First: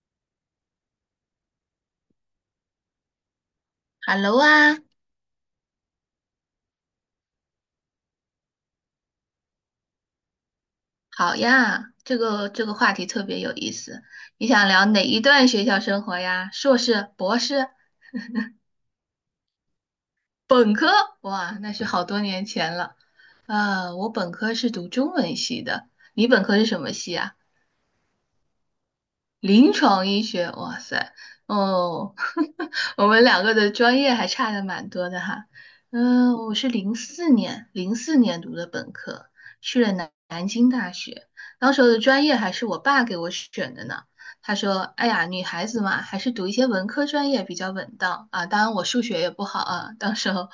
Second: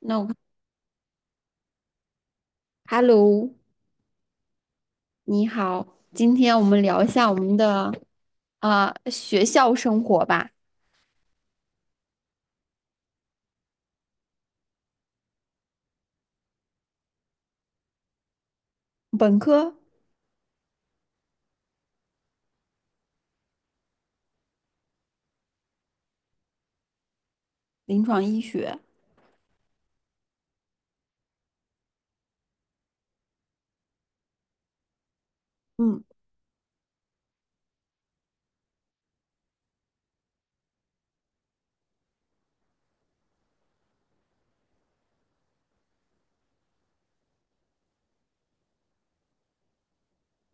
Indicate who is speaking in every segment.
Speaker 1: 那我看，Hello，
Speaker 2: Hello 啊，
Speaker 1: 你好，今天我们聊一下我们的学校生活吧。
Speaker 2: 好呀，这个话题特别有意思。你想聊哪一段学校生活呀？硕士、博士、
Speaker 1: 本科。
Speaker 2: 本科？哇，那是好多年前了。啊，我本科是读中文系的，你本科是什么系啊？
Speaker 1: 临床医学。
Speaker 2: 临床医学，哇塞，哦，我们两个的专业还差的蛮多的哈。
Speaker 1: 嗯。
Speaker 2: 嗯、我是零四年，零四年读的本科，去了南京大学，当时候的专业还是我爸给我选的呢。他说："哎呀，女孩子嘛，还是读一些文科专业比较稳当啊。当然，我数学也不好啊，到时候，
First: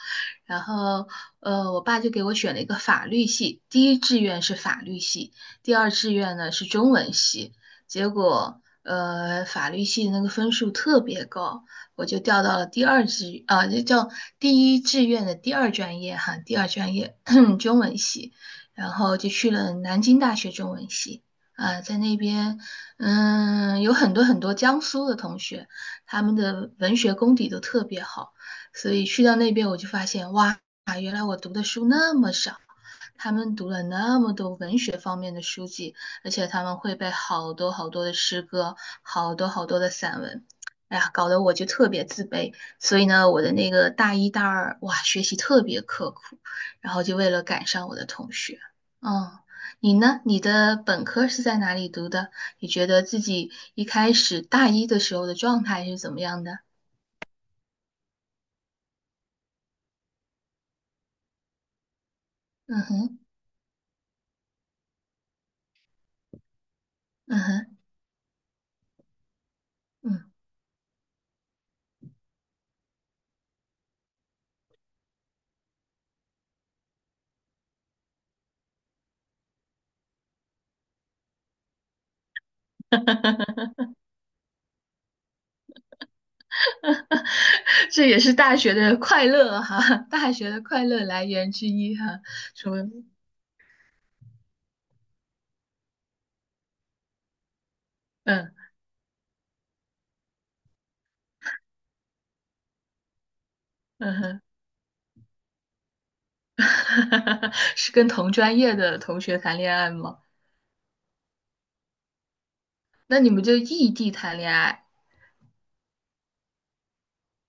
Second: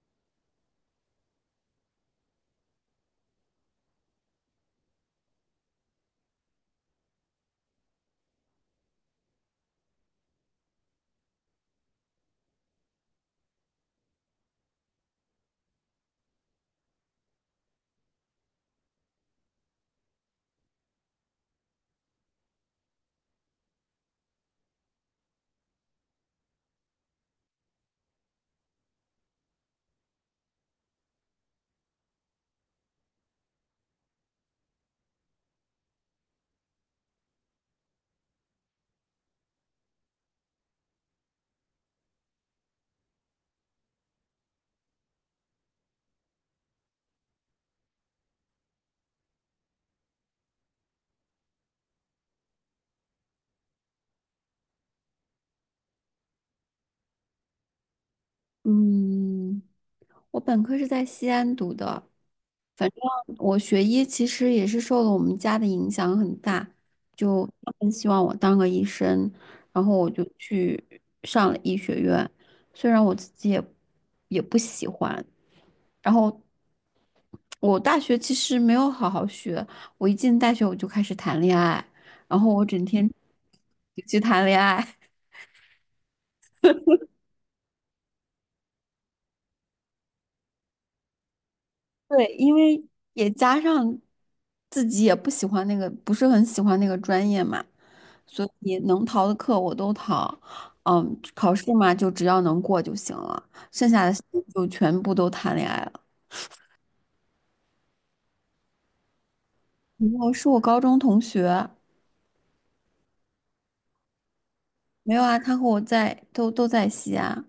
Speaker 2: 然后，我爸就给我选了一个法律系，第一志愿是法律系，第二志愿呢是中文系。结果法律系的那个分数特别高，我就调到了第二志啊，就叫第一志愿的第二专业哈，第二专业 中文系，然后就去了南京大学中文系。啊，在那边，嗯，有很多很多江苏的同学，他们的文学功底都特别好，所以去到那边我就发现，哇，原来我读的书那么少，他们读了那么多文学方面的书籍，而且他们会背好多好多的诗歌，好多好多的散文。哎呀，搞得我就特别自卑，所以呢，我的那个大一、大二，哇，学习特别刻苦，然后就为了赶上我的同学。嗯，你呢？你的本科是在哪里读的？你觉得自己一开始大一的时候的状态是怎么样的？
Speaker 1: 嗯，我本科是在西安读的。
Speaker 2: 嗯哼，
Speaker 1: 我学医其实也是受了我们家的影响很大，
Speaker 2: 嗯
Speaker 1: 就他
Speaker 2: 哼，
Speaker 1: 们希望我当个医生，然后我就
Speaker 2: 嗯，
Speaker 1: 去上了医学院。虽然我自己也不喜欢，然后我大学其实没有好好学，我一进大学我就开始谈恋爱，然后我整天去谈恋爱。
Speaker 2: 这也是大学的快乐哈，大学的快乐来源之一哈，
Speaker 1: 对，因
Speaker 2: 说，
Speaker 1: 为也加上自己也不喜欢那个，不是很喜欢那个专业嘛，所
Speaker 2: 嗯
Speaker 1: 以能逃的课我都逃。嗯，考试嘛，就只要能过就行了，剩下的
Speaker 2: 嗯
Speaker 1: 时
Speaker 2: 哼。
Speaker 1: 间就全部都谈恋爱了。
Speaker 2: 是跟同专业的同学谈恋爱
Speaker 1: 然
Speaker 2: 吗？
Speaker 1: 后是我高中同学。
Speaker 2: 那你们就异地谈恋爱，
Speaker 1: 没有啊，他和我都在西安。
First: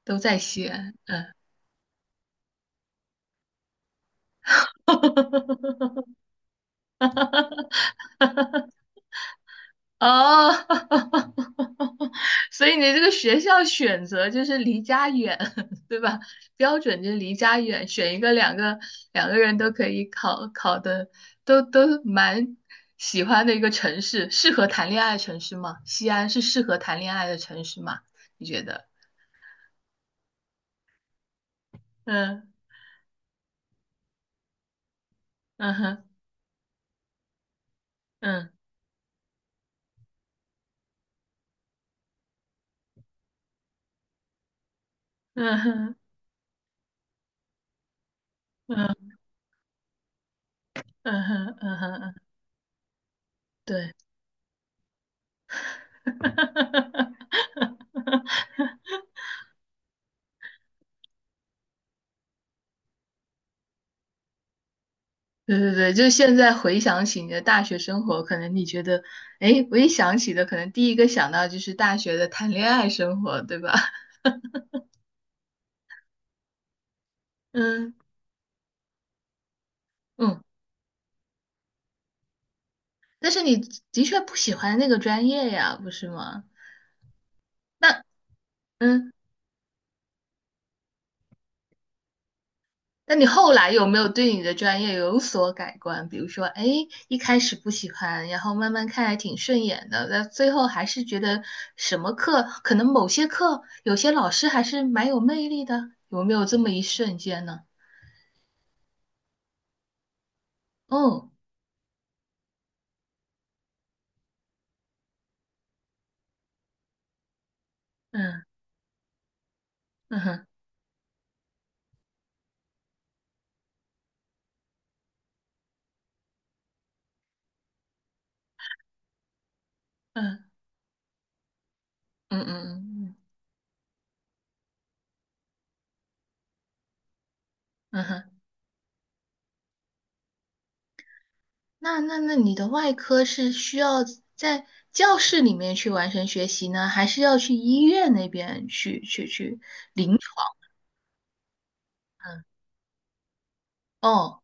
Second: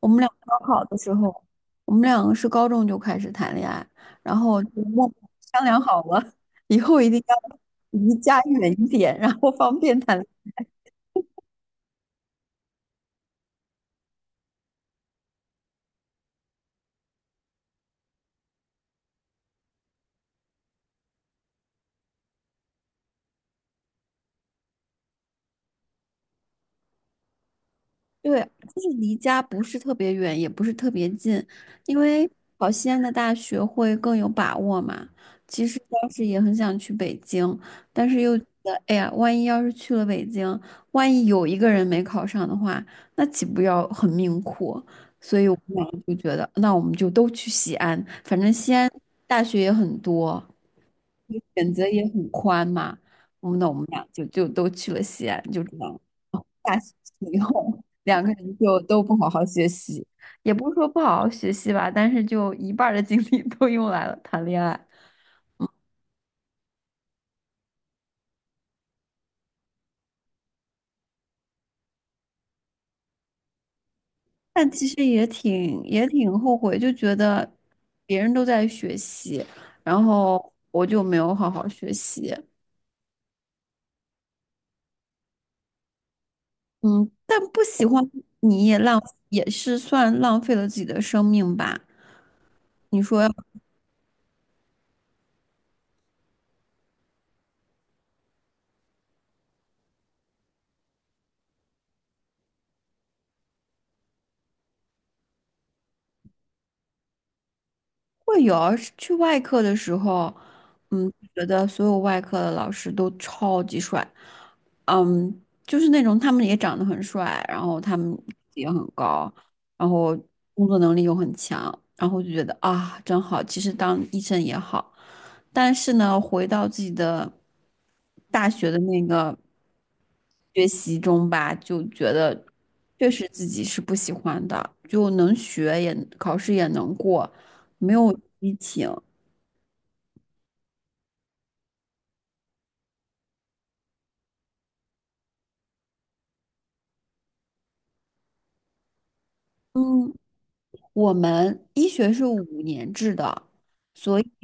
Speaker 1: 我
Speaker 2: 都
Speaker 1: 们俩
Speaker 2: 在
Speaker 1: 高
Speaker 2: 西
Speaker 1: 考
Speaker 2: 安。
Speaker 1: 的时候，我们两个是高中就开始谈恋爱，然后就商量好 了，以后一定要离家远一点，然后方便谈。
Speaker 2: 哦，所以你这个学校选择就是离家远，对吧？标准就是离家远，选一个两个人都可以考的，都蛮喜欢的一个城市，适合谈恋爱的城市吗？西安是适合谈恋爱的城市吗？
Speaker 1: 对，
Speaker 2: 你觉
Speaker 1: 就
Speaker 2: 得？
Speaker 1: 是离家不是特别远，也不是特别近，因为
Speaker 2: 嗯。
Speaker 1: 考西安的大学会更有把握嘛。其
Speaker 2: 嗯
Speaker 1: 实
Speaker 2: 哼，
Speaker 1: 当时也很想去北京，但是又觉
Speaker 2: 嗯
Speaker 1: 得，哎呀，万一要是去了北京，万一有一个人没考上的话，那岂不要很命苦？所以我
Speaker 2: 嗯
Speaker 1: 们俩
Speaker 2: 哼，
Speaker 1: 就觉得，那我们就都去西安，反正西安
Speaker 2: 嗯
Speaker 1: 大学也很多，
Speaker 2: 嗯哼，
Speaker 1: 选
Speaker 2: 嗯
Speaker 1: 择
Speaker 2: 哼，
Speaker 1: 也
Speaker 2: 嗯，
Speaker 1: 很宽嘛。那我们
Speaker 2: 对，
Speaker 1: 俩就都去了西安，就这样。大学以 后，两个人就都不好好学习，也不是说不好好学习吧，但是就一半儿的精力都用来了谈恋爱。
Speaker 2: 对对对，就现在回想起你的大学生活，可能你觉得，哎，我一想起的，可能第一个想到就是大学的谈恋爱生活，对吧？
Speaker 1: 但其实也挺后悔，就觉得
Speaker 2: 嗯
Speaker 1: 别人都在学习，然
Speaker 2: 嗯，
Speaker 1: 后我就没有好好学习。
Speaker 2: 但是你的确不喜欢那个专业呀，不是吗？
Speaker 1: 嗯，但不喜
Speaker 2: 那
Speaker 1: 欢你也浪
Speaker 2: 嗯。
Speaker 1: 也是算浪费了自己的生命吧？你
Speaker 2: 那你
Speaker 1: 说？
Speaker 2: 后来有没有对你的专业有所改观？比如说，哎，一开始不喜欢，然后慢慢看还挺顺眼的，那最后还是觉得什么课，可能某些课，有些老师还是蛮有魅力的，有没有这么一瞬间呢？
Speaker 1: 会有啊，是去外科的时候。嗯，
Speaker 2: 哦，
Speaker 1: 觉得所有外科的老师都超级帅，嗯，就是那种他们也长得很帅，然后他们
Speaker 2: 嗯
Speaker 1: 也很高，然后
Speaker 2: 嗯哼，
Speaker 1: 工作能力又很强，然后就觉得啊，真好。其实当医生也好，但是呢，回到自己的大学的那个
Speaker 2: 嗯
Speaker 1: 学习中吧，就觉
Speaker 2: 嗯
Speaker 1: 得
Speaker 2: 嗯
Speaker 1: 确
Speaker 2: 嗯
Speaker 1: 实自己是不喜欢的，就能学，也考试也能过。没
Speaker 2: 嗯嗯
Speaker 1: 有
Speaker 2: 哼，
Speaker 1: 激情。
Speaker 2: 那你的外科是需要在教室里面去完成学习呢，还是要去医院那边去
Speaker 1: 嗯，
Speaker 2: 临床？
Speaker 1: 我们医学是五年制的，所以
Speaker 2: 哦，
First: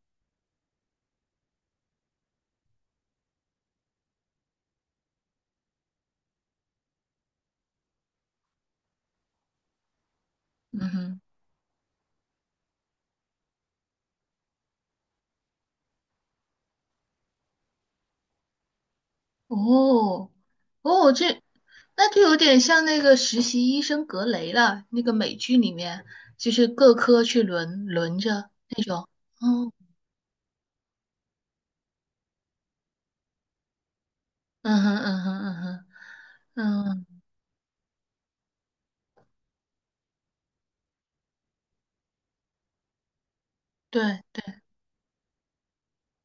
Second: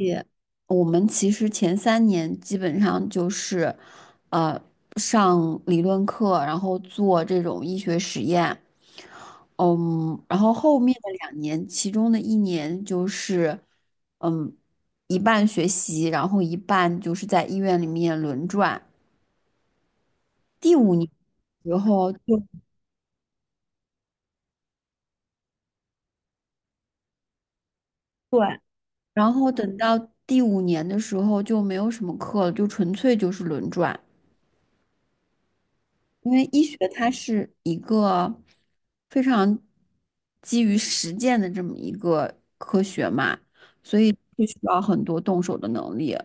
Speaker 1: 我们其实前三年基本上就是，呃，上理论课，然后做这种医学实验。嗯，然后后
Speaker 2: 嗯
Speaker 1: 面的
Speaker 2: 哼。
Speaker 1: 两年，其中的一年就是，嗯，一半学习，然后一半就是在医院里面轮转。
Speaker 2: 哦，
Speaker 1: 第五年
Speaker 2: 哦，这
Speaker 1: 的时
Speaker 2: 那
Speaker 1: 候。
Speaker 2: 就有点像那个实习医生格雷了，那个美剧里面就是各科去轮着。
Speaker 1: 对，然后
Speaker 2: 哦，
Speaker 1: 等到第五年的时候就没有什么课了，就纯粹就是轮转。
Speaker 2: 嗯哼，嗯哼，嗯哼，
Speaker 1: 因为医学
Speaker 2: 嗯，
Speaker 1: 它是一个非常基于实践的这么一个科学嘛，所以
Speaker 2: 对对，
Speaker 1: 就需要很多动手的能力。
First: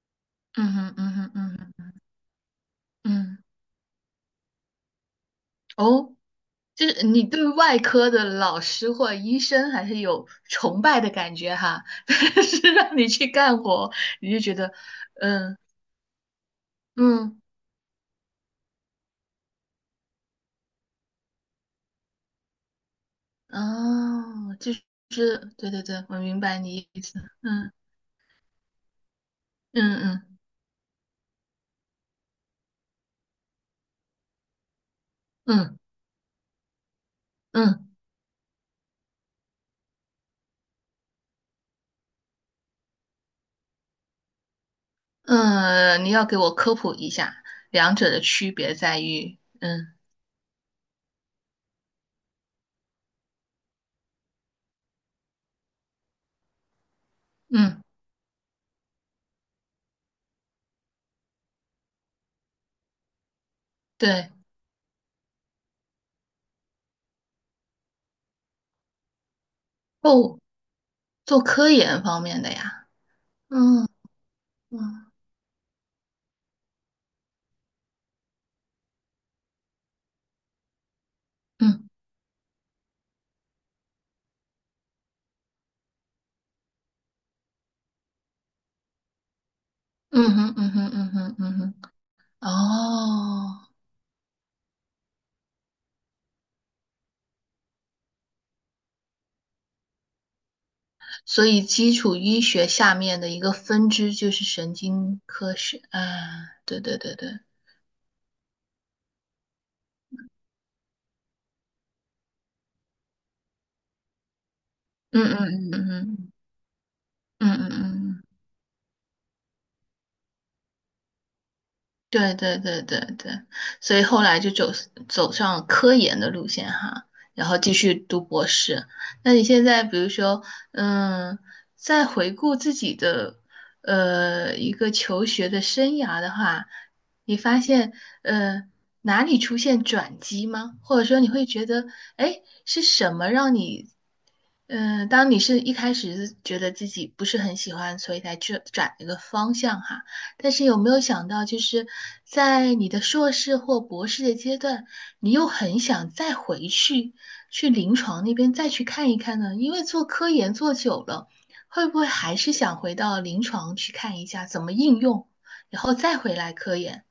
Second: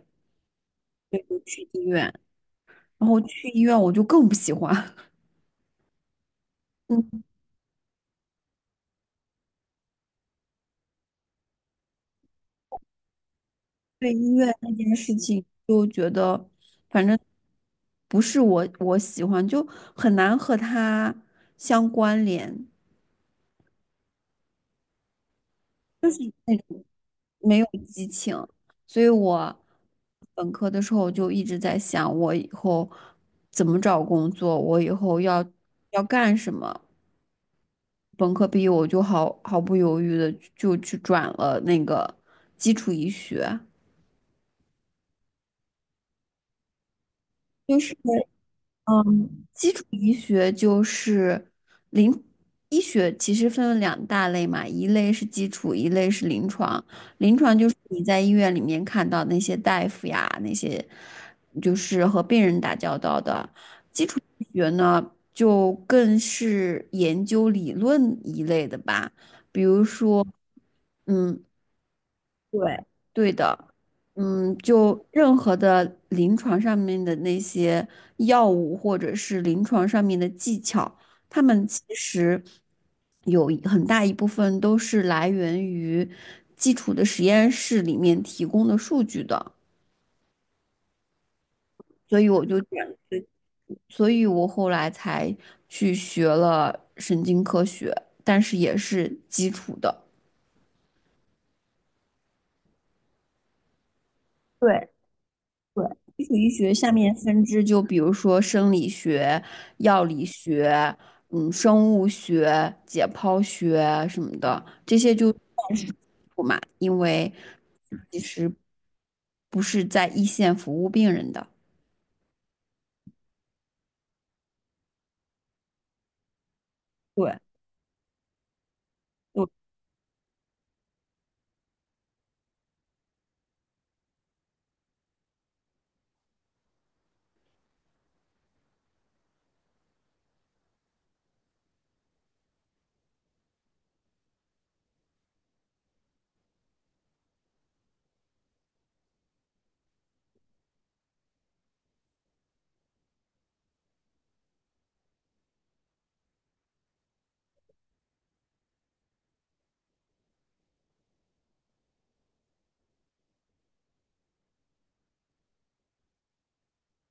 Speaker 2: 嗯哼，嗯哼，嗯
Speaker 1: 去医
Speaker 2: 哼，
Speaker 1: 院，然后
Speaker 2: 嗯，
Speaker 1: 去医院我就更不喜欢。
Speaker 2: 哦，就是
Speaker 1: 嗯，
Speaker 2: 你对外科的老师或医生还是有崇拜的感觉哈，但是让你去干活，
Speaker 1: 对
Speaker 2: 你
Speaker 1: 医
Speaker 2: 就觉
Speaker 1: 院那
Speaker 2: 得，
Speaker 1: 件事情
Speaker 2: 嗯
Speaker 1: 就觉得，反正
Speaker 2: 嗯，
Speaker 1: 不是我喜欢，就很难和它相关联。
Speaker 2: 哦，就是，对对对，
Speaker 1: 就是
Speaker 2: 我明
Speaker 1: 那。
Speaker 2: 白你意思，
Speaker 1: 没有
Speaker 2: 嗯。
Speaker 1: 激情，所以我
Speaker 2: 嗯嗯
Speaker 1: 本科的时候就一直在想，我以后怎么找工作，我以后要
Speaker 2: 嗯
Speaker 1: 要干什么。
Speaker 2: 嗯
Speaker 1: 本科毕业我就毫不犹豫的就去转了那个基础医学，
Speaker 2: 嗯，你要给我科普一下，
Speaker 1: 就
Speaker 2: 两
Speaker 1: 是。
Speaker 2: 者的区别在于，
Speaker 1: 嗯，基础
Speaker 2: 嗯
Speaker 1: 医学就是临医学，其实分为两大类嘛，一类是基础，一类是临床。临床就是
Speaker 2: 嗯，
Speaker 1: 你在医院里面看到那些大夫呀，那些就是和病人打交道的。基础
Speaker 2: 对，
Speaker 1: 医学呢，就更是研究理论一类的吧，比如说，
Speaker 2: 哦，做
Speaker 1: 嗯，
Speaker 2: 科研方面的
Speaker 1: 对，
Speaker 2: 呀，
Speaker 1: 对的。
Speaker 2: 嗯
Speaker 1: 嗯，就
Speaker 2: 嗯
Speaker 1: 任何的临床上面的那些药物或者是临床上面的技巧，他们其
Speaker 2: 嗯
Speaker 1: 实有很大一部分都是来源于基础的实验室里面提供的数据的，
Speaker 2: 嗯哼嗯哼嗯哼嗯哼，
Speaker 1: 所以我就选，
Speaker 2: 哦，
Speaker 1: 所以我后来才去学了神经科学，但是也是基础的。
Speaker 2: 所以基础医学下面的一个分支就是神
Speaker 1: 对。
Speaker 2: 经科学，
Speaker 1: 对，
Speaker 2: 啊，
Speaker 1: 基础医学
Speaker 2: 对
Speaker 1: 下
Speaker 2: 对
Speaker 1: 面
Speaker 2: 对对，
Speaker 1: 分支就比如说生理学、药理学、嗯，生物学、解剖学啊什么的，这些
Speaker 2: 嗯
Speaker 1: 就
Speaker 2: 嗯
Speaker 1: 算
Speaker 2: 嗯
Speaker 1: 是
Speaker 2: 嗯
Speaker 1: 不嘛，因为
Speaker 2: 嗯嗯嗯嗯嗯。
Speaker 1: 不是在一线服务病人的。
Speaker 2: 对对对对对，所以后来就走上了科研的路线哈，
Speaker 1: 对，
Speaker 2: 然后继续读博士。那你
Speaker 1: 我
Speaker 2: 现在比如说，嗯，在回顾自己的一个求学的生涯的话，你发现呃哪里出现转机吗？或者说你会觉得，哎，是什么让你，嗯、当你是一开始是觉得自己不是很喜欢，所以才去转一个方向哈？但是有没有想到，就是在你的硕士或博士的阶段，你又很想再回去去临床那边再去看一看呢？因为做科研做久了，会不会还是想回到临床去看一下怎么应用，然后再回来科研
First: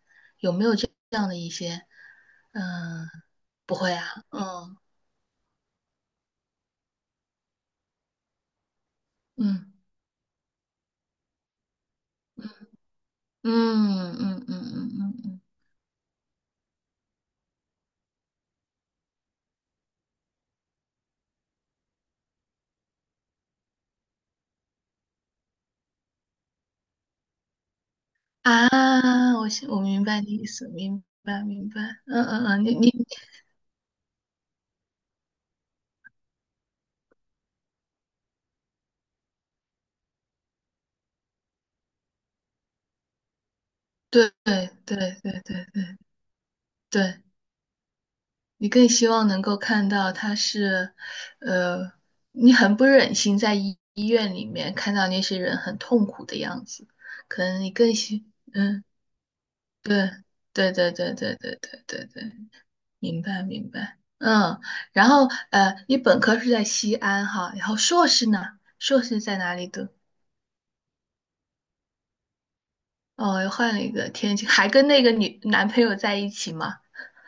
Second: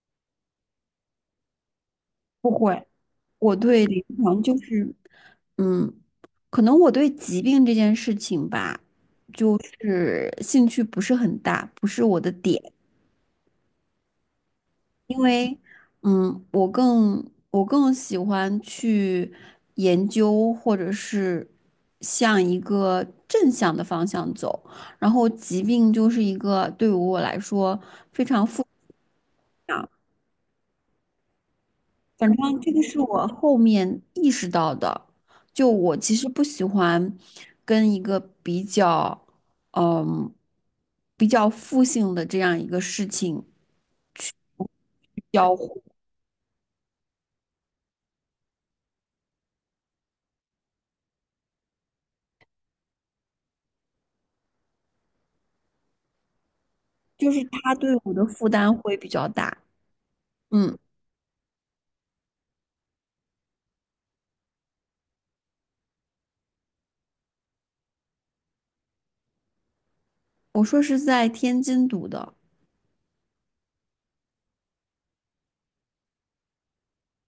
Speaker 2: 这样的一些？
Speaker 1: 不会，
Speaker 2: 嗯，
Speaker 1: 我
Speaker 2: 不
Speaker 1: 对
Speaker 2: 会
Speaker 1: 临
Speaker 2: 啊，
Speaker 1: 床就
Speaker 2: 嗯
Speaker 1: 是，嗯，可能我对疾病这件事情吧，就
Speaker 2: 嗯
Speaker 1: 是兴趣不是很大，不是我的点。
Speaker 2: 嗯嗯嗯嗯嗯嗯
Speaker 1: 嗯，我更喜欢去研究，或者是向一个正向的方向走。然后，疾病就是一个对于我来说非常负，
Speaker 2: 啊，我明白你意思，明白明白，嗯
Speaker 1: 反
Speaker 2: 嗯
Speaker 1: 正
Speaker 2: 嗯，
Speaker 1: 这
Speaker 2: 你
Speaker 1: 个
Speaker 2: 你
Speaker 1: 是我后面意识到的。就我其实不喜欢跟一个比较，嗯，比较负性的这样一个事情
Speaker 2: 对对对对
Speaker 1: 交互，
Speaker 2: 对对，你更希望能够看到他是，呃，你很不忍心在医院里面看到那些人很痛苦的样子，
Speaker 1: 就是
Speaker 2: 可能你
Speaker 1: 它对
Speaker 2: 更
Speaker 1: 我的
Speaker 2: 希，
Speaker 1: 负担
Speaker 2: 嗯，
Speaker 1: 会比较大。
Speaker 2: 对对
Speaker 1: 嗯。
Speaker 2: 对对对对对对对，明白明白，嗯，然后你本科是在西安哈，然后硕士呢？硕士在哪里读？
Speaker 1: 我说是在天津读的。
Speaker 2: 哦，又换了一个天津，还跟那个男朋友在一起吗？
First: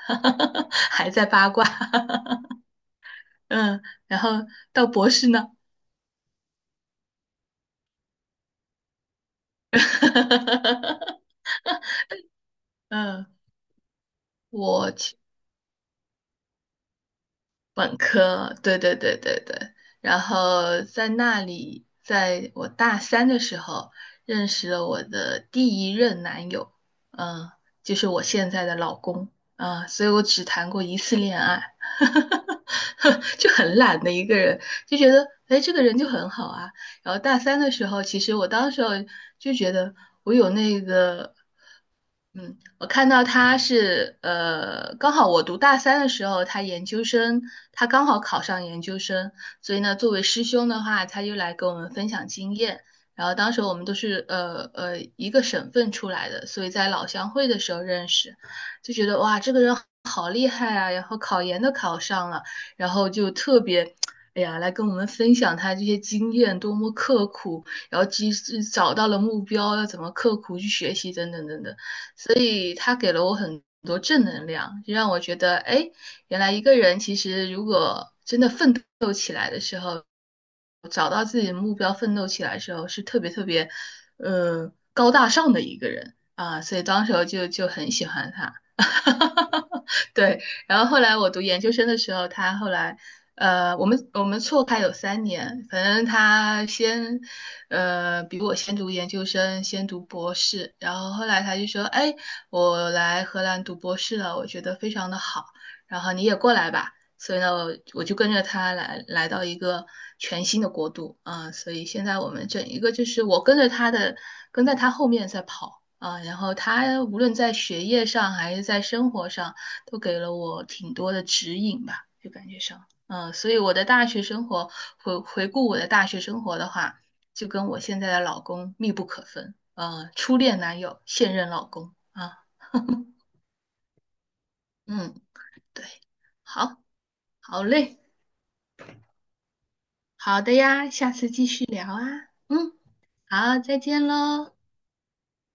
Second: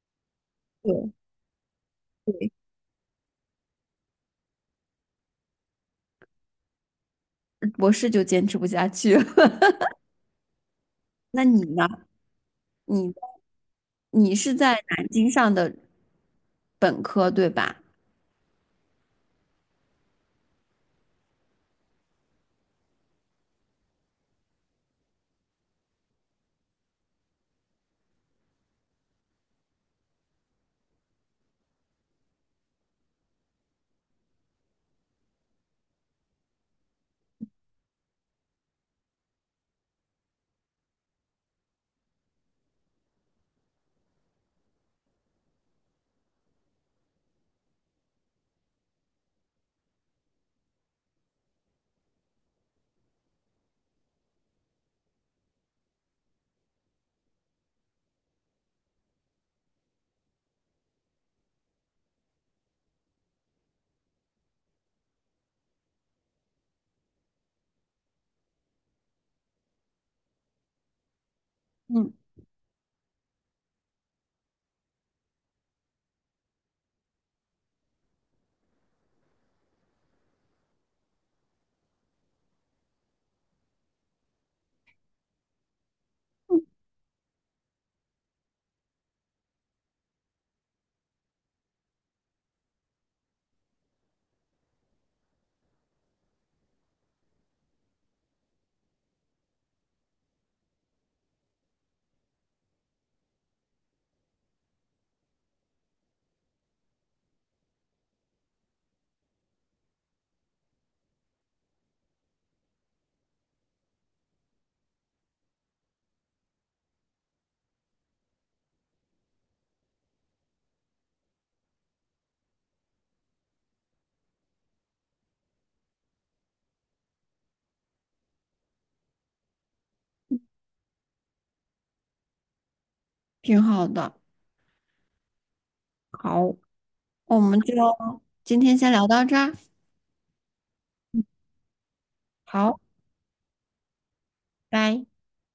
Speaker 2: 还
Speaker 1: 对
Speaker 2: 在八卦。
Speaker 1: 对。
Speaker 2: 嗯，然后到博士呢？
Speaker 1: 博士就坚持不下去了。那你呢？你
Speaker 2: 嗯，
Speaker 1: 你是在
Speaker 2: 我
Speaker 1: 南
Speaker 2: 其
Speaker 1: 京上的本科，对吧？
Speaker 2: 本科，对对对对对，然后在那里，在我大三的时候认识了我的第一任男友，嗯，就是我现在的老公，啊、所以我只谈过一次恋爱，就很懒的一个人，就觉得哎，这个人就很好啊。然后大三的时候，其实我当时候就觉得我有那个嗯，我看到他是刚好我读大三的时候，他研究生，他刚好考上研究生，所以呢，作为师兄的话，他就来跟我们分享经验。然后当时我们都是一个省份出来的，所以在老乡会的时候认识，就觉得哇，这个人好厉害啊，然后考研都考上了，然后就特别。哎呀，来跟我们分享他这些经验，多么刻苦，然后及时找到了目标，要怎么刻苦去学习，等等等等。
Speaker 1: 嗯，
Speaker 2: 所以他给了我很多正能量，就让我觉得，哎，原来一个人其实如果真的奋斗，找到自己的目标，奋斗起来的时候，是特别特别，高大上的一个人啊，所以当时候就很喜欢他。对，然后后来我读研究生的时候，他后来，我们错开有3年，反正他先，比我先读研究生，先读博士，然后后来他就说，哎，我来荷兰读博士了，我觉得非常的好，然后你也过来吧，所以呢，我就跟着他来到一个全新的国度啊，所以现在我们整一个就是我跟着他的，跟在他后面在跑。啊，然后他无论在学业上还是在生活上。都给了我挺多的指引吧，就感觉上，嗯，所以我的大学生活，回顾我的大学生活的话，就跟我现在的老公密不可分，初恋男友，现任老公啊，
Speaker 1: 挺好的。
Speaker 2: 嗯，对，
Speaker 1: 好，
Speaker 2: 好，
Speaker 1: 我们
Speaker 2: 好
Speaker 1: 就
Speaker 2: 嘞，
Speaker 1: 今天先聊到这儿。
Speaker 2: 好的呀，下次继续聊啊，嗯，
Speaker 1: 好，
Speaker 2: 好，再见喽。
Speaker 1: 拜。